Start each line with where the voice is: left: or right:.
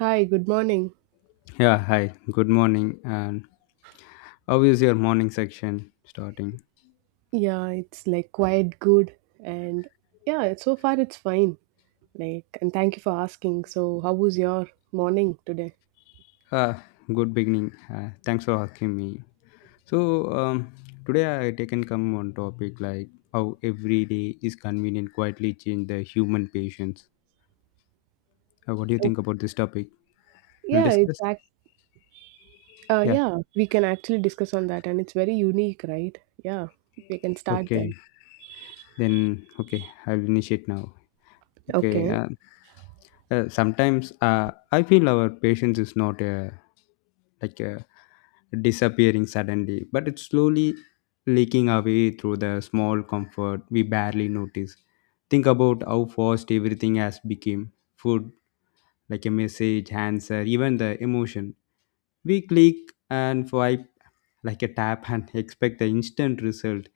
right: Hi, good morning.
left: Yeah, hi. Good morning. And how is your morning section starting?
right: Yeah, it's like quite good and yeah, so far it's fine. Like and thank you for asking. So, how was your morning today?
left: Ah, good beginning. Thanks for asking me. So today I taken come on topic like how every day is convenient quietly change the human patience. What do you
right: So,
left: think about this topic? We'll
right: yeah,
left: discuss. Yeah.
right: we can actually discuss on that and it's very unique, right? Yeah, we can start
left: Okay.
right: then.
left: Then okay, I'll initiate now. Okay.
right: Okay.
left: Sometimes I feel our patience is not like uh, disappearing suddenly, but it's slowly leaking away through the small comfort we barely notice. Think about how fast everything has become food, like a message, answer, even the emotion. We click and swipe like a tap and expect the instant result.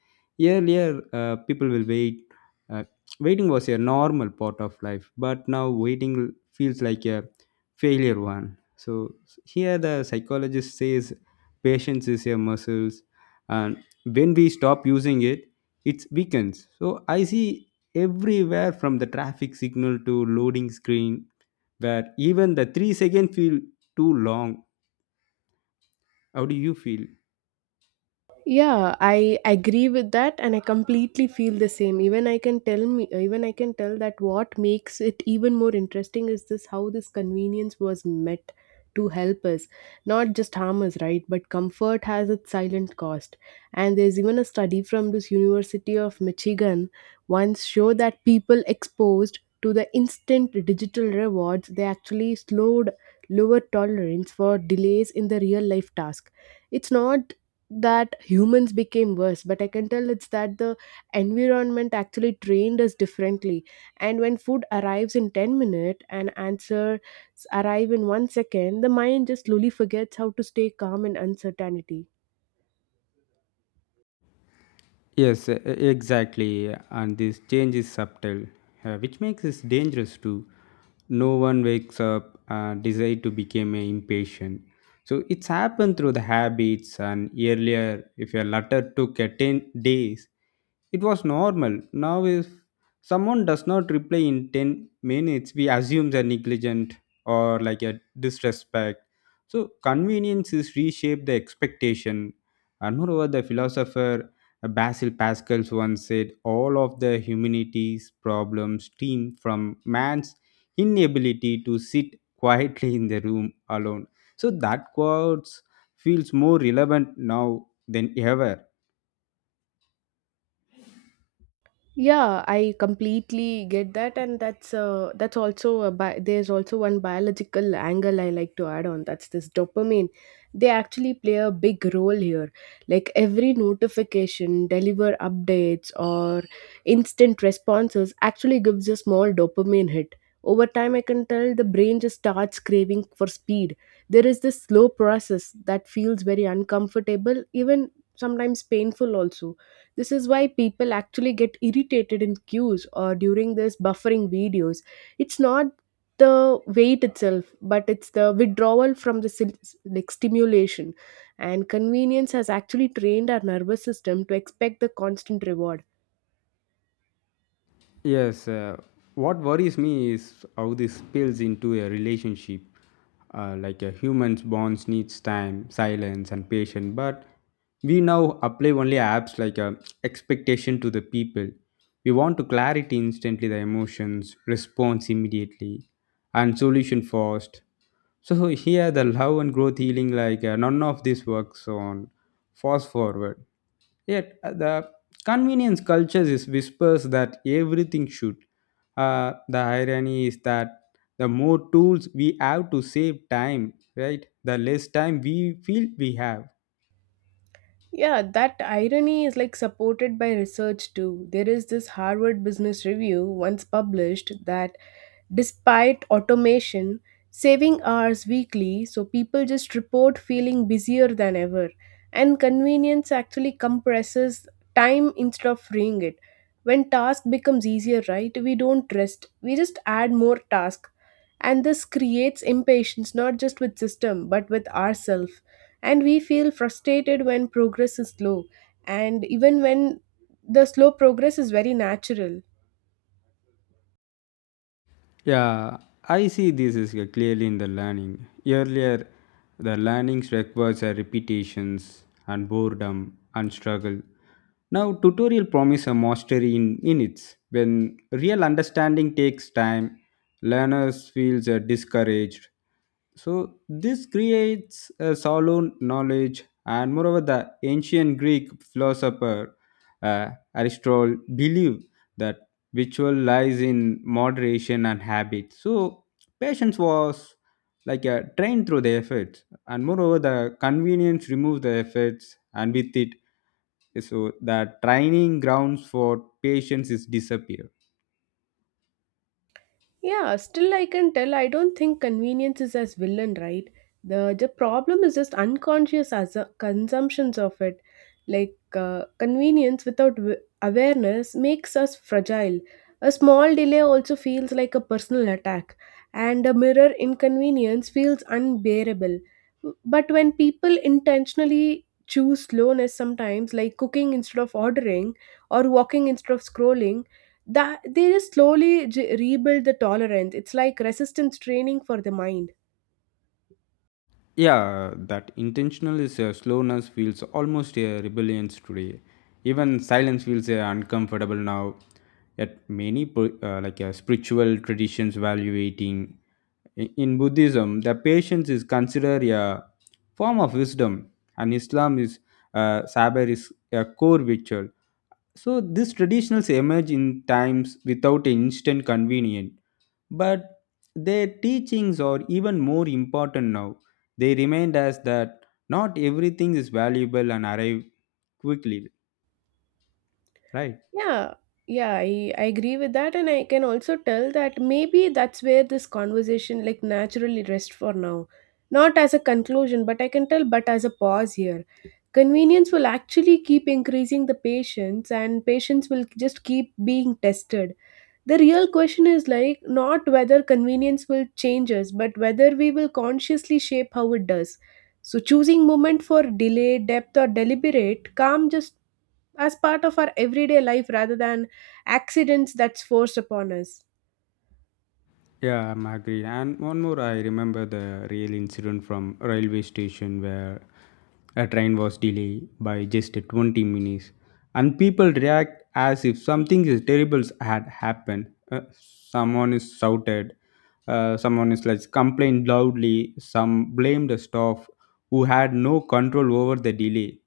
left: Earlier, people will wait. Uh, Waiting was a normal part of life, but now waiting feels like a failure one. So here, the psychologist says patience is a muscle, and when we stop using it, it weakens. So I see everywhere from the traffic signal to loading screen where even the 3 seconds feel too long. How do you feel?
right: Yeah, I agree with that, and I completely feel the same. Even I can tell that what makes it even more interesting is this how this convenience was met to help us, not just harm us, right? But comfort has its silent cost, and there's even a study from this University of Michigan once show that people exposed to the instant digital rewards, they actually slowed lower tolerance for delays in the real life task. It's not that humans became worse, but I can tell it's that the environment actually trained us differently. And when food arrives in 10 minutes and answers arrive in 1 second, the mind just slowly forgets how to stay calm in uncertainty.
left: Yes, exactly. And this change is subtle, which makes it dangerous too. No one wakes up and desire to become a impatient. So it's happened through the habits and earlier, if your letter took a 10 days, it was normal. Now if someone does not reply in 10 minutes, we assume they're negligent or like a disrespect. So convenience is reshaped the expectation and moreover, the philosopher Basil Pascal once said, "All of the humanity's problems stem from man's inability to sit quietly in the room alone." So that quote feels more relevant now than ever.
right: Yeah, I completely get that, and that's also there's also one biological angle I like to add on. That's this dopamine. They actually play a big role here. Like every notification, deliver updates, or instant responses actually gives a small dopamine hit. Over time, I can tell the brain just starts craving for speed. There is this slow process that feels very uncomfortable, even sometimes painful also. This is why people actually get irritated in queues or during this buffering videos. It's not the wait itself, but it's the withdrawal from the stimulation. And convenience has actually trained our nervous system to expect the constant reward.
left: Yes, what worries me is how this spills into a relationship. Like a human's bonds needs time, silence, and patience. But we now apply only apps like a expectation to the people. We want to clarity instantly, the emotions, response immediately, and solution fast. So here, the love and growth healing none of this works on fast forward. Yet the convenience culture is whispers that everything should. The irony is that the more tools we have to save time, right, the less time we feel we have.
right: Yeah, that irony is like supported by research too. There is this Harvard Business Review once published that despite automation, saving hours weekly, so people just report feeling busier than ever. And convenience actually compresses time instead of freeing it. When task becomes easier, right, we don't rest, we just add more task. And this creates impatience not just with system but with ourselves, and we feel frustrated when progress is slow, and even when the slow progress is very natural.
left: Yeah, I see this is clearly in the learning. Earlier, the learnings requires a repetitions and boredom and struggle. Now, tutorial promise a mastery in minutes. When real understanding takes time, learners feels discouraged, so this creates a solid knowledge, and moreover, the ancient Greek philosopher Aristotle believed that ritual lies in moderation and habit. So patience was like a train through the efforts, and moreover, the convenience removes the efforts, and with it, so the training grounds for patience is disappear.
right: Yeah, still I can tell I don't think convenience is as villain, right? The problem is just unconscious as consumptions of it. Convenience without awareness makes us fragile. A small delay also feels like a personal attack, and a mirror inconvenience feels unbearable. But when people intentionally choose slowness sometimes, like cooking instead of ordering or walking instead of scrolling, that they just slowly rebuild the tolerance. It's like resistance training for the mind.
left: Yeah, that intentional is slowness feels almost a rebellion today. Even silence feels uncomfortable now. Yet many spiritual traditions value eating. In Buddhism, the patience is considered a form of wisdom, and Islam is sabr is a core ritual. So these traditions emerge in times without instant convenience but their teachings are even more important now. They remind us that not everything is valuable and arrive quickly, right?
right: Yeah, yeah, I agree with that, and I can also tell that maybe that's where this conversation like naturally rests for now. Not as a conclusion, but I can tell but as a pause here. Convenience will actually keep increasing the patience, and patience will just keep being tested. The real question is like not whether convenience will change us, but whether we will consciously shape how it does. So choosing moment for delay, depth, or deliberate calm just as part of our everyday life rather than accidents that's forced upon us.
left: Yeah, I'm agree. And one more, I remember the real incident from railway station where a train was delayed by just 20 minutes, and people react as if something is terrible had happened. Uh, Someone is shouted, someone is like complained loudly, some blame the staff who had no control over the delay.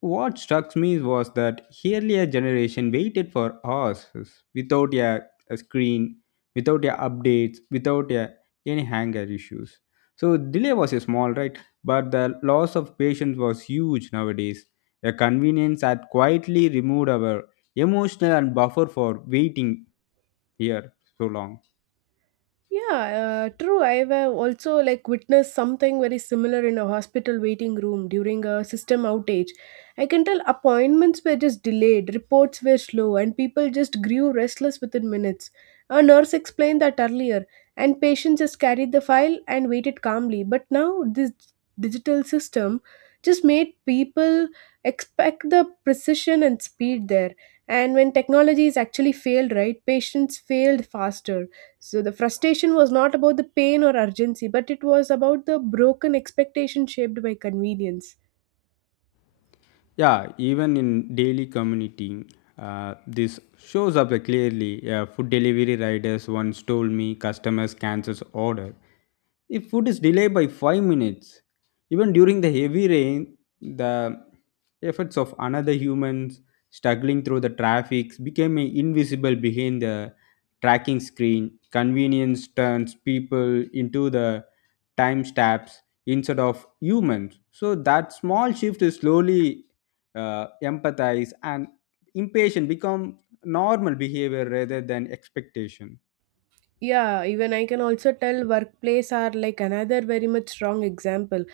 left: What struck me was that earlier generation waited for us without a screen, without a updates, without any hanger issues. So delay was a small, right? But the loss of patience was huge nowadays. The convenience had quietly removed our emotional and buffer for waiting here so long.
right: Yeah, true. I've also like witnessed something very similar in a hospital waiting room during a system outage. I can tell appointments were just delayed, reports were slow, and people just grew restless within minutes. A nurse explained that earlier, and patients just carried the file and waited calmly. But now this digital system just made people expect the precision and speed there. And when technologies actually failed, right, patients failed faster. So the frustration was not about the pain or urgency, but it was about the broken expectation shaped by convenience.
left: Yeah, even in daily commuting, this shows up clearly. Yeah, food delivery riders once told me customers cancels order if food is delayed by 5 minutes. Even during the heavy rain, the efforts of another humans struggling through the traffic became invisible behind the tracking screen. Convenience turns people into the timestamps instead of humans. So that small shift is slowly empathize and impatient become normal behavior rather than expectation.
right: Yeah, even I can also tell workplace are like another very much strong example.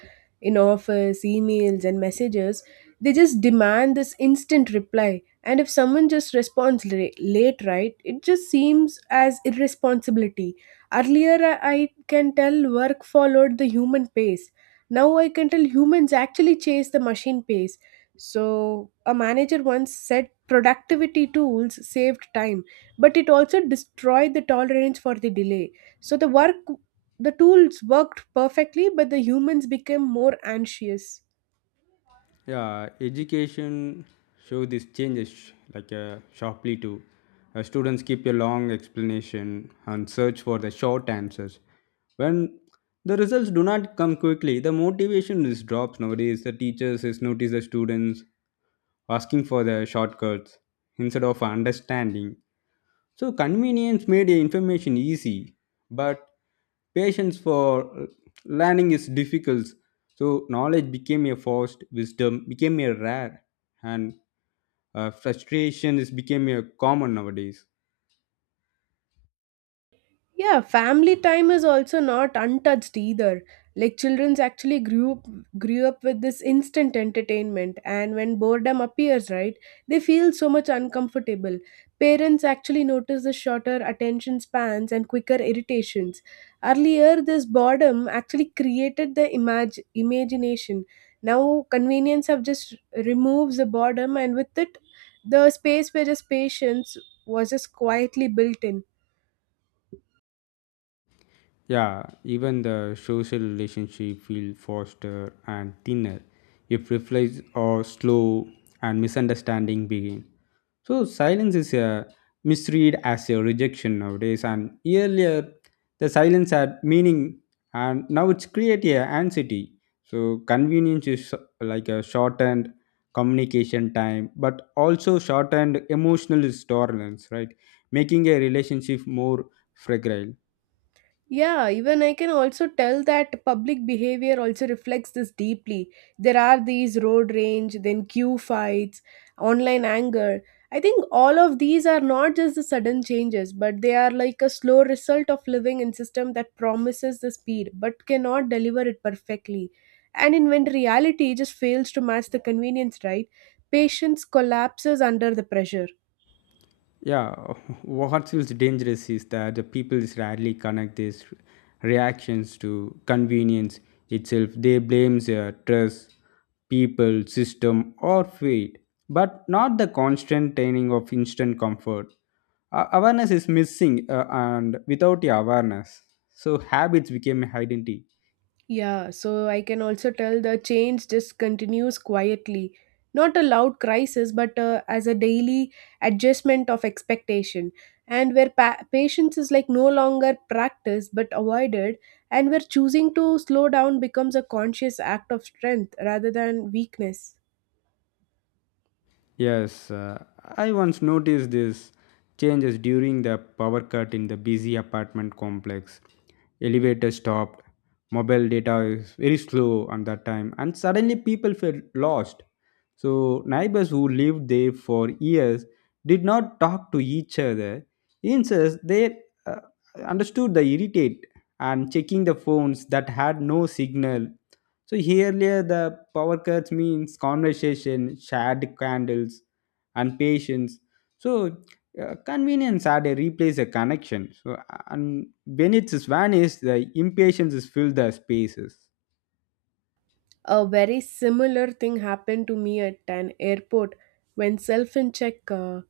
right: In office, emails, and messages, they just demand this instant reply. And if someone just late, right, it just seems as irresponsibility. Earlier, I can tell work followed the human pace. Now I can tell humans actually chase the machine pace. So, a manager once said productivity tools saved time, but it also destroyed the tolerance for the delay. So the work, the tools worked perfectly, but the humans became more anxious.
left: Yeah, education show these changes sharply too. Students keep a long explanation and search for the short answers. When the results do not come quickly the motivation is drops nowadays. The teachers is notice the students asking for the shortcuts instead of understanding. So convenience made information easy, but patience for learning is difficult. So knowledge became a forced, wisdom became a rare, and frustration is became a common nowadays.
right: Yeah, family time is also not untouched either. Like children's actually grew up with this instant entertainment, and when boredom appears, right, they feel so much uncomfortable. Parents actually notice the shorter attention spans and quicker irritations. Earlier, this boredom actually created imagination. Now, convenience have just removes the boredom, and with it, the space where just patience was just quietly built in.
left: Yeah, even the social relationship feel faster and thinner if replies are slow and misunderstanding begin. So silence is a misread as a rejection nowadays and earlier the silence had meaning and now it's create a anxiety. So convenience is like a shortened communication time but also shortened emotional tolerance, right? Making a relationship more fragile.
right: Yeah, even I can also tell that public behavior also reflects this deeply. There are these road rage, then queue fights, online anger. I think all of these are not just the sudden changes, but they are like a slow result of living in system that promises the speed but cannot deliver it perfectly. And in when reality just fails to match the convenience, right? Patience collapses under the pressure.
left: Yeah, what feels dangerous is that the people rarely connect these reactions to convenience itself. They blame their trust people system or fate but not the constant training of instant comfort. Awareness is missing, and without the awareness so habits became identity.
right: Yeah, so I can also tell the change just continues quietly. Not a loud crisis, but as a daily adjustment of expectation, and where patience is like no longer practiced but avoided, and where choosing to slow down becomes a conscious act of strength rather than weakness.
left: Yes, I once noticed this changes during the power cut in the busy apartment complex. Elevator stopped, mobile data is very slow on that time, and suddenly people felt lost. So neighbors who lived there for years did not talk to each other. Instead, they uh, understood the irritate and checking the phones that had no signal. So here earlier, the power cuts means conversation, shared candles, and patience. So convenience had a replace a connection. So and when it's vanished, the impatience is filled the spaces.
right: A very similar thing happened to me at an airport when self in check.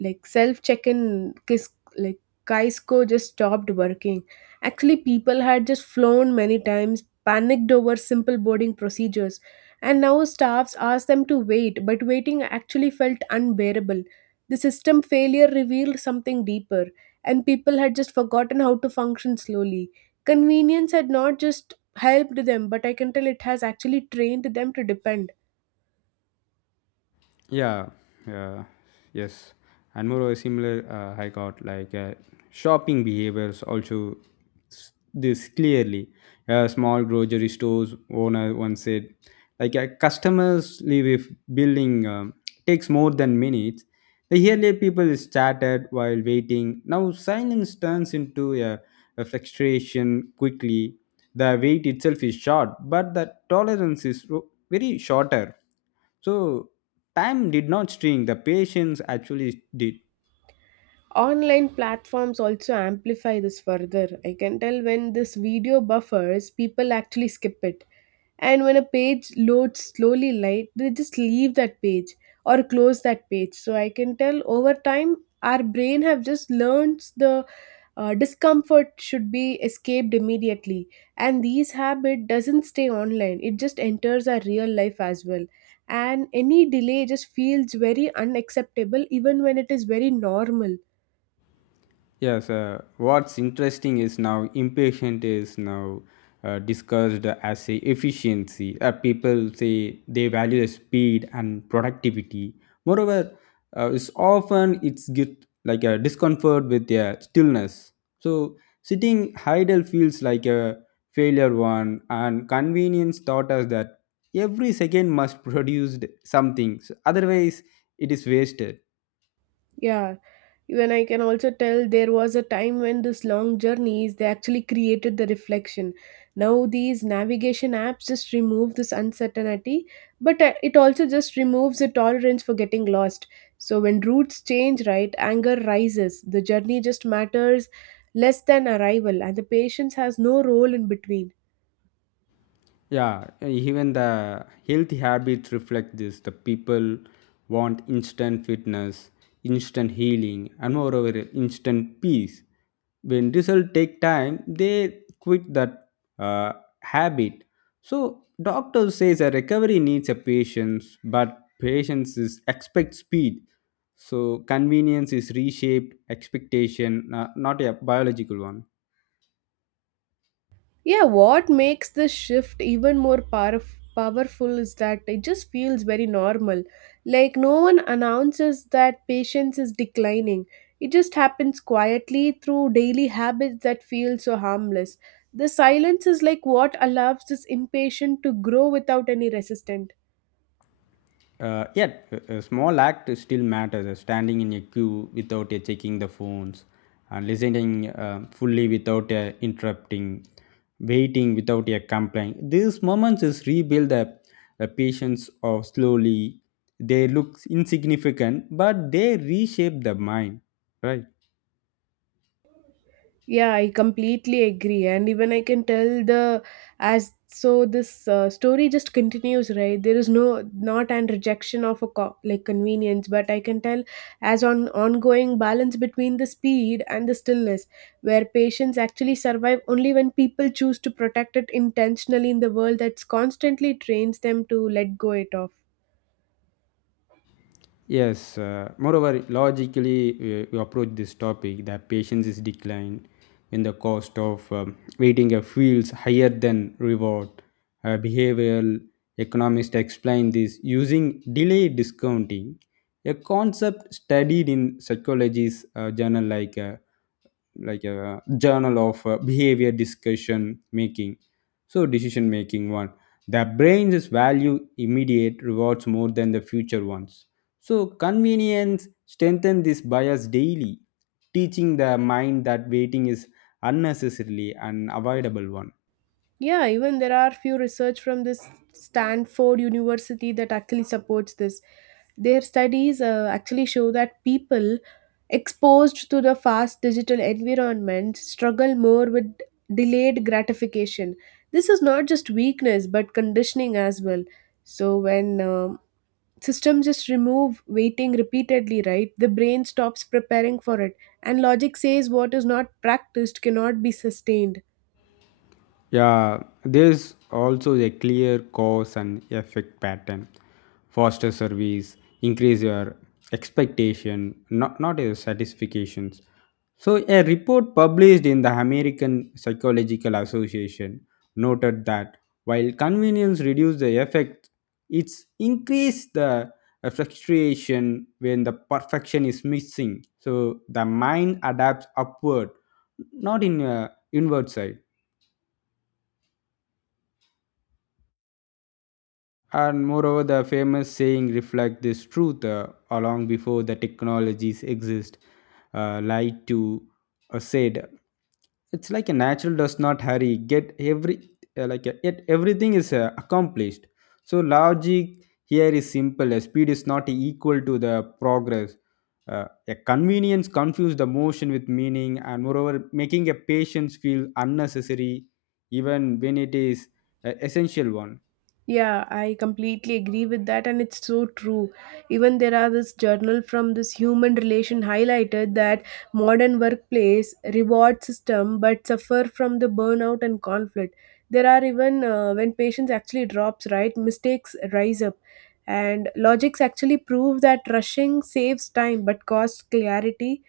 right: Like self check-in kis- like Kaisco just stopped working. Actually, people had just flown many times, panicked over simple boarding procedures, and now staffs asked them to wait, but waiting actually felt unbearable. The system failure revealed something deeper, and people had just forgotten how to function slowly. Convenience had not just helped them, but I can tell it has actually trained them to depend.
left: Yeah, yeah, yes. And more similar, I got shopping behaviors also this clearly. Small grocery stores owner once said, customers leave if building takes more than minutes. The earlier people started while waiting. Now silence turns into a frustration quickly. The wait itself is short, but the tolerance is very shorter. So time did not string the patience actually did.
right: Online platforms also amplify this further. I can tell when this video buffers, people actually skip it. And when a page loads slowly light, they just leave that page or close that page. So I can tell over time our brain have just learned the discomfort should be escaped immediately, and these habit doesn't stay online, it just enters our real life as well, and any delay just feels very unacceptable even when it is very normal.
left: Yes, what's interesting is now impatient is now discussed as a efficiency. People say they value the speed and productivity. Moreover, it's often it's get like a discomfort with their stillness. So sitting idle feels like a failure one, and convenience taught us that every second must produce something. So otherwise, it is wasted.
right: Yeah, even I can also tell there was a time when this long journeys they actually created the reflection. Now these navigation apps just remove this uncertainty, but it also just removes the tolerance for getting lost. So when routes change, right, anger rises. The journey just matters less than arrival, and the patience has no role in between.
left: Yeah, even the healthy habits reflect this. The people want instant fitness, instant healing, and moreover, instant peace. When results take time, they quit that uh, habit. So doctor says a recovery needs a patience, but patience is expect speed. So convenience is reshaped expectation, not a biological one.
right: Yeah, what makes this shift even more powerful is that it just feels very normal. Like, no one announces that patience is declining. It just happens quietly through daily habits that feel so harmless. The silence is like what allows this impatient to grow without any resistance.
left: Yet, a small act still matters. Standing in a queue without checking the phones, and listening fully without interrupting, waiting without a complaint. These moments is rebuild the patience of slowly. They look insignificant, but they reshape the mind, right?
right: Yeah, I completely agree. And even I can tell the as so this story just continues, right? There is no not and rejection of a co- like convenience, but I can tell as on ongoing balance between the speed and the stillness, where patients actually survive only when people choose to protect it intentionally in the world that's constantly trains them to let go it off.
left: Yes, moreover, logically, you approach this topic that patience is declined when the cost of waiting feels higher than reward. Behavioral economists explain this using delay discounting, a concept studied in psychology's journal like a journal of behavior discussion making, so decision making one. The brain's value immediate rewards more than the future ones. So, convenience strengthens this bias daily, teaching the mind that waiting is unnecessarily an avoidable one.
right: Yeah, even there are few research from this Stanford University that actually supports this. Their studies actually show that people exposed to the fast digital environment struggle more with delayed gratification. This is not just weakness but conditioning as well. So when systems just remove waiting repeatedly, right, the brain stops preparing for it, and logic says what is not practiced cannot be sustained.
left: Yeah, there's also a clear cause and effect pattern. Faster service, increase your expectation, not your satisfactions. So, a report published in the American Psychological Association noted that while convenience reduces the effect, it's increased the frustration when the perfection is missing. So, the mind adapts upward, not in inward side. And moreover, the famous saying reflect this truth along before the technologies exist. Light to said, it's like a natural does not hurry. Get every yet everything is accomplished. So logic here is simple. Speed is not equal to the progress. A convenience confuse the motion with meaning, and moreover, making a patience feel unnecessary, even when it is an essential one.
right: Yeah, I completely agree with that, and it's so true. Even there are this journal from this human relation highlighted that modern workplace reward system but suffer from the burnout and conflict. There are even when patience actually drops, right? Mistakes rise up, and logics actually prove that rushing saves time but costs clarity,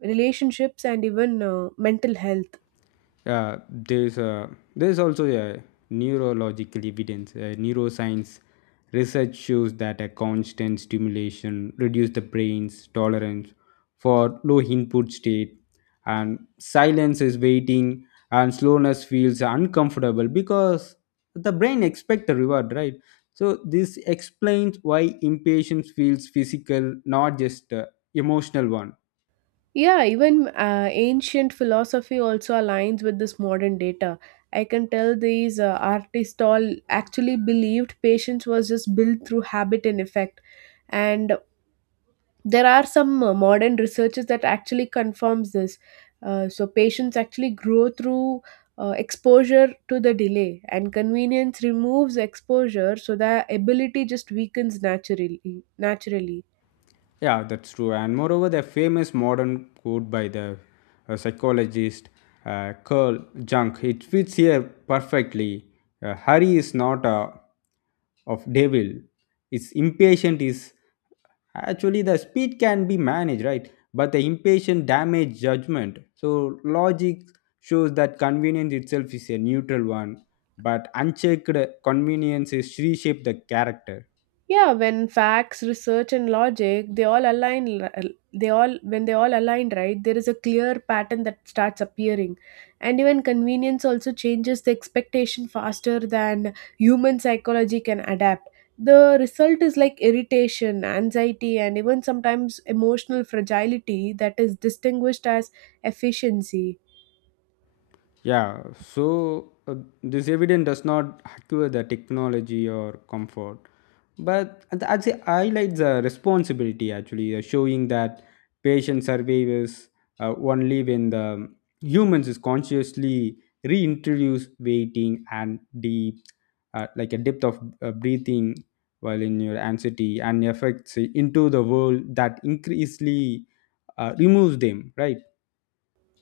right: relationships, and even mental health.
left: Yeah, there's also a neurological evidence, neuroscience research shows that a constant stimulation reduces the brain's tolerance for low input state and silence is waiting and slowness feels uncomfortable because the brain expects a reward, right? So this explains why impatience feels physical not just emotional one.
right: Yeah, even ancient philosophy also aligns with this modern data. I can tell these artists all actually believed patience was just built through habit and effect. And there are some modern researchers that actually confirms this. So patients actually grow through exposure to the delay, and convenience removes exposure, so the ability just weakens naturally. Naturally.
left: Yeah, that's true. And moreover, the famous modern quote by the psychologist Carl Jung, it fits here perfectly. Hurry is not a of devil. It's impatient is actually the speed can be managed, right? But the impatient damage judgment. So logic shows that convenience itself is a neutral one, but unchecked convenience is reshape the character.
right: Yeah, when facts research and logic they all when they all align, right, there is a clear pattern that starts appearing, and even convenience also changes the expectation faster than human psychology can adapt. The result is like irritation, anxiety, and even sometimes emotional fragility that is distinguished as efficiency.
left: Yeah, so this evidence does not acquire the technology or comfort, but actually highlights the responsibility actually, showing that patient survivors only when the humans is consciously reintroduce waiting and deep, like a depth of breathing while in your anxiety and effects into the world that increasingly removes them, right?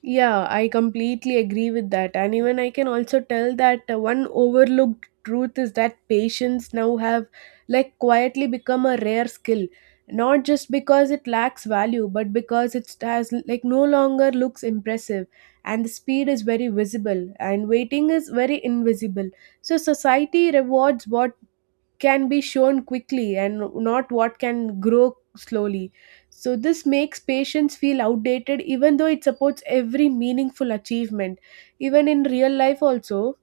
right: Yeah, I completely agree with that. And even I can also tell that one overlooked truth is that patients now have like quietly become a rare skill. Not just because it lacks value, but because it has like no longer looks impressive, and the speed is very visible and waiting is very invisible. So society rewards what can be shown quickly and not what can grow slowly. So this makes patience feel outdated even though it supports every meaningful achievement, even in real life, also.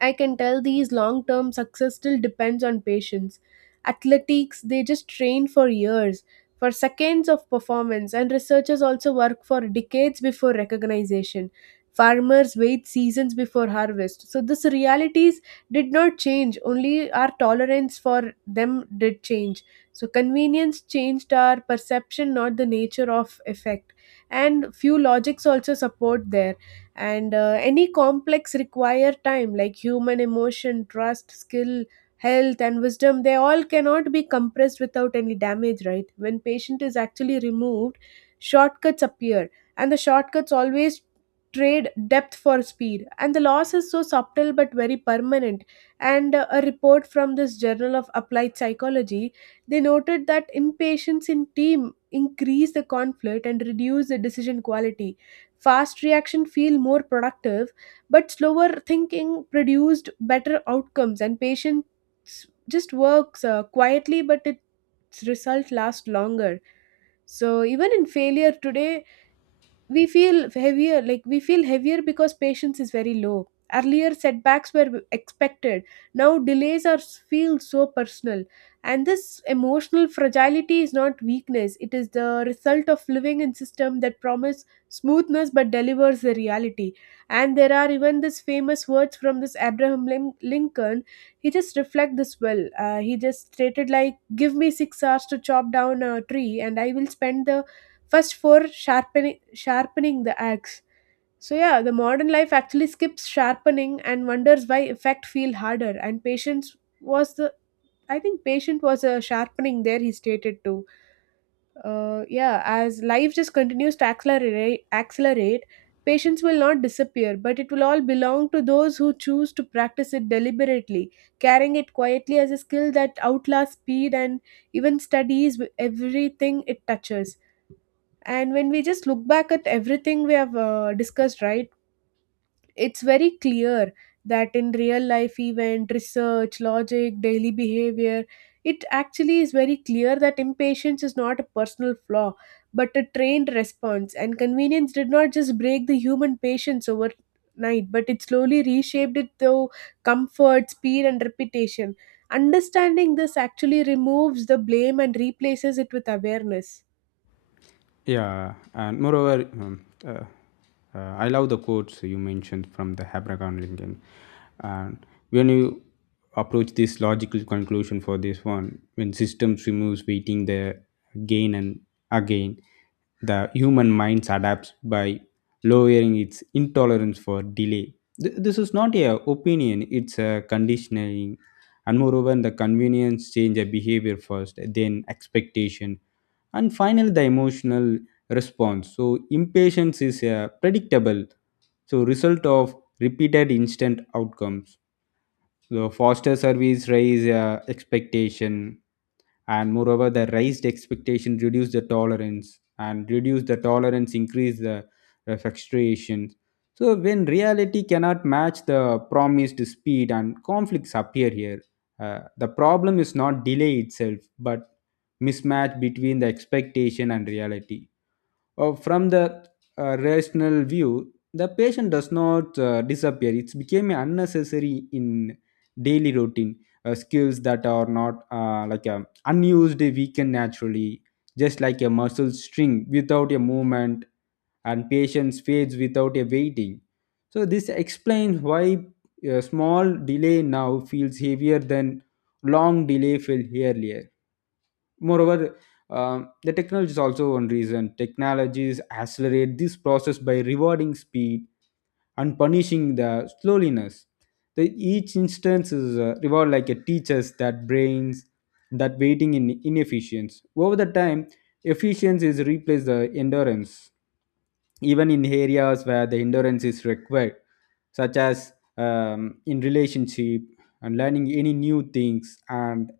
right: I can tell these long term success still depends on patience. Athletics, they just train for years, for seconds of performance, and researchers also work for decades before recognition. Farmers wait seasons before harvest. So these realities did not change, only our tolerance for them did change. So convenience changed our perception, not the nature of effect. And few logics also support there, and any complex require time like human emotion, trust, skill, health, and wisdom. They all cannot be compressed without any damage, right? When patient is actually removed, shortcuts appear, and the shortcuts always trade depth for speed, and the loss is so subtle but very permanent. And a report from this journal of applied psychology, they noted that impatience in team increase the conflict and reduce the decision quality. Fast reaction feel more productive, but slower thinking produced better outcomes, and patience just works quietly, but its result lasts longer. So even in failure today, we feel heavier, like we feel heavier because patience is very low. Earlier setbacks were expected, now delays are feel so personal. And this emotional fragility is not weakness, it is the result of living in system that promise smoothness but delivers the reality. And there are even this famous words from this Abraham Lincoln. He just reflect this well. He just stated like, give me 6 hours to chop down a tree and I will spend the first for sharpening the axe. So yeah, the modern life actually skips sharpening and wonders why effect feel harder, and patience was the, I think patient was a sharpening there he stated too. Yeah, as life just continues to accelerate, patience will not disappear, but it will all belong to those who choose to practice it deliberately, carrying it quietly as a skill that outlasts speed and even studies everything it touches. And when we just look back at everything we have discussed, right, it's very clear that in real life event, research, logic, daily behavior, it actually is very clear that impatience is not a personal flaw, but a trained response. And convenience did not just break the human patience overnight, but it slowly reshaped it through comfort, speed, and reputation. Understanding this actually removes the blame and replaces it with awareness.
left: Yeah, and moreover, I love the quotes you mentioned from the Abraham Lincoln. And when you approach this logical conclusion for this one, when systems removes waiting the gain and again, the human mind adapts by lowering its intolerance for delay. This is not a opinion; it's a conditioning. And moreover, the convenience change a behavior first, then expectation and finally the emotional response so impatience is a predictable so result of repeated instant outcomes so foster service raise expectation, and moreover, the raised expectation reduce the tolerance, and reduce the tolerance increase the frustration. So when reality cannot match the promised speed, and conflicts appear here. The problem is not delay itself, but mismatch between the expectation and reality. From the rational view, the patient does not disappear. It's became unnecessary in daily routine skills that are not like a unused weaken naturally, just like a muscle string without a movement, and patience fades without a waiting. So this explains why a small delay now feels heavier than long delay felt earlier. Moreover, the technology is also one reason. Technologies accelerate this process by rewarding speed and punishing the slowness. The, each instance is a reward like a teacher's that brains that waiting in inefficiency. Over the time, efficiency is replaced the endurance even in areas where the endurance is required such as in relationship and learning any new things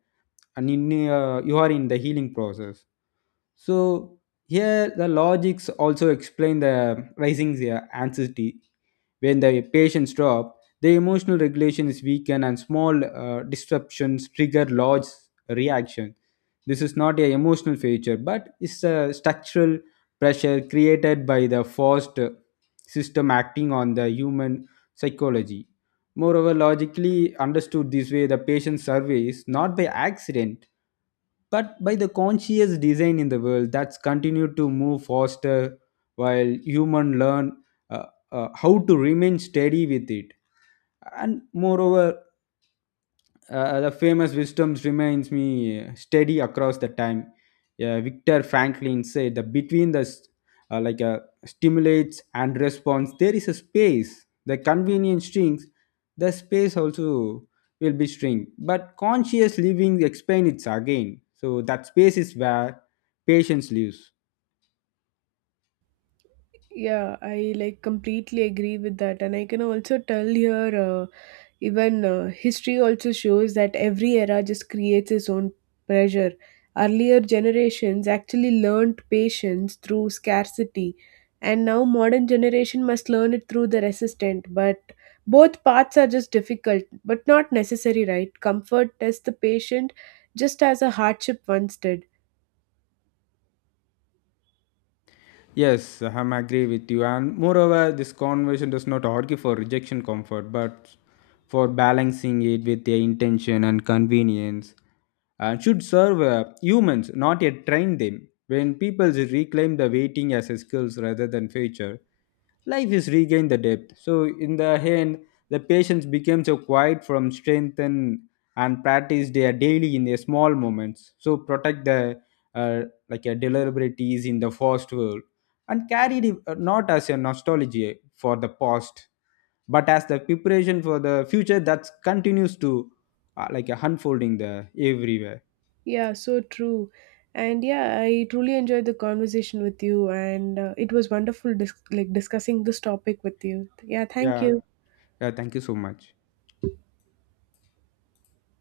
left: and in you are in the healing process so here the logics also explain the rising anxiety. When the patients drop, the emotional regulation is weakened and small disruptions trigger large reaction. This is not a emotional feature, but it's a structural pressure created by the forced system acting on the human psychology. Moreover, logically understood this way, the patient survey is not by accident but by the conscious design in the world that's continued to move faster while human learn uh, how to remain steady with it and moreover the famous wisdoms remains me steady across the time. Victor Franklin said that between the uh, like uh, stimulates and response, there is a space. The convenience shrinks, the space also will be shrink. But conscious living explains it again. So that space is where patience lives.
right: Yeah, I like completely agree with that, and I can also tell here even history also shows that every era just creates its own pressure. Earlier generations actually learned patience through scarcity, and now modern generation must learn it through the resistant. But both paths are just difficult, but not necessary, right? Comfort tests the patient just as a hardship once did.
left: Yes, I'm agree with you. And moreover, this conversion does not argue for rejection comfort, but for balancing it with their intention and convenience. And should serve humans, not yet train them. When people reclaim the waiting as a skills rather than future, life is regained the depth. So in the end, the patience became so quiet from strength and practice their daily in their small moments. So protect the uh, like a deliberaties in the first world and carried it not as a nostalgia for the past, but as the preparation for the future that continues to like a unfolding the everywhere.
right: Yeah, so true. And yeah, I truly enjoyed the conversation with you, and it was wonderful like discussing this topic with you. Yeah, thank
left: Yeah.
right: you.
left: Yeah. Thank you so much.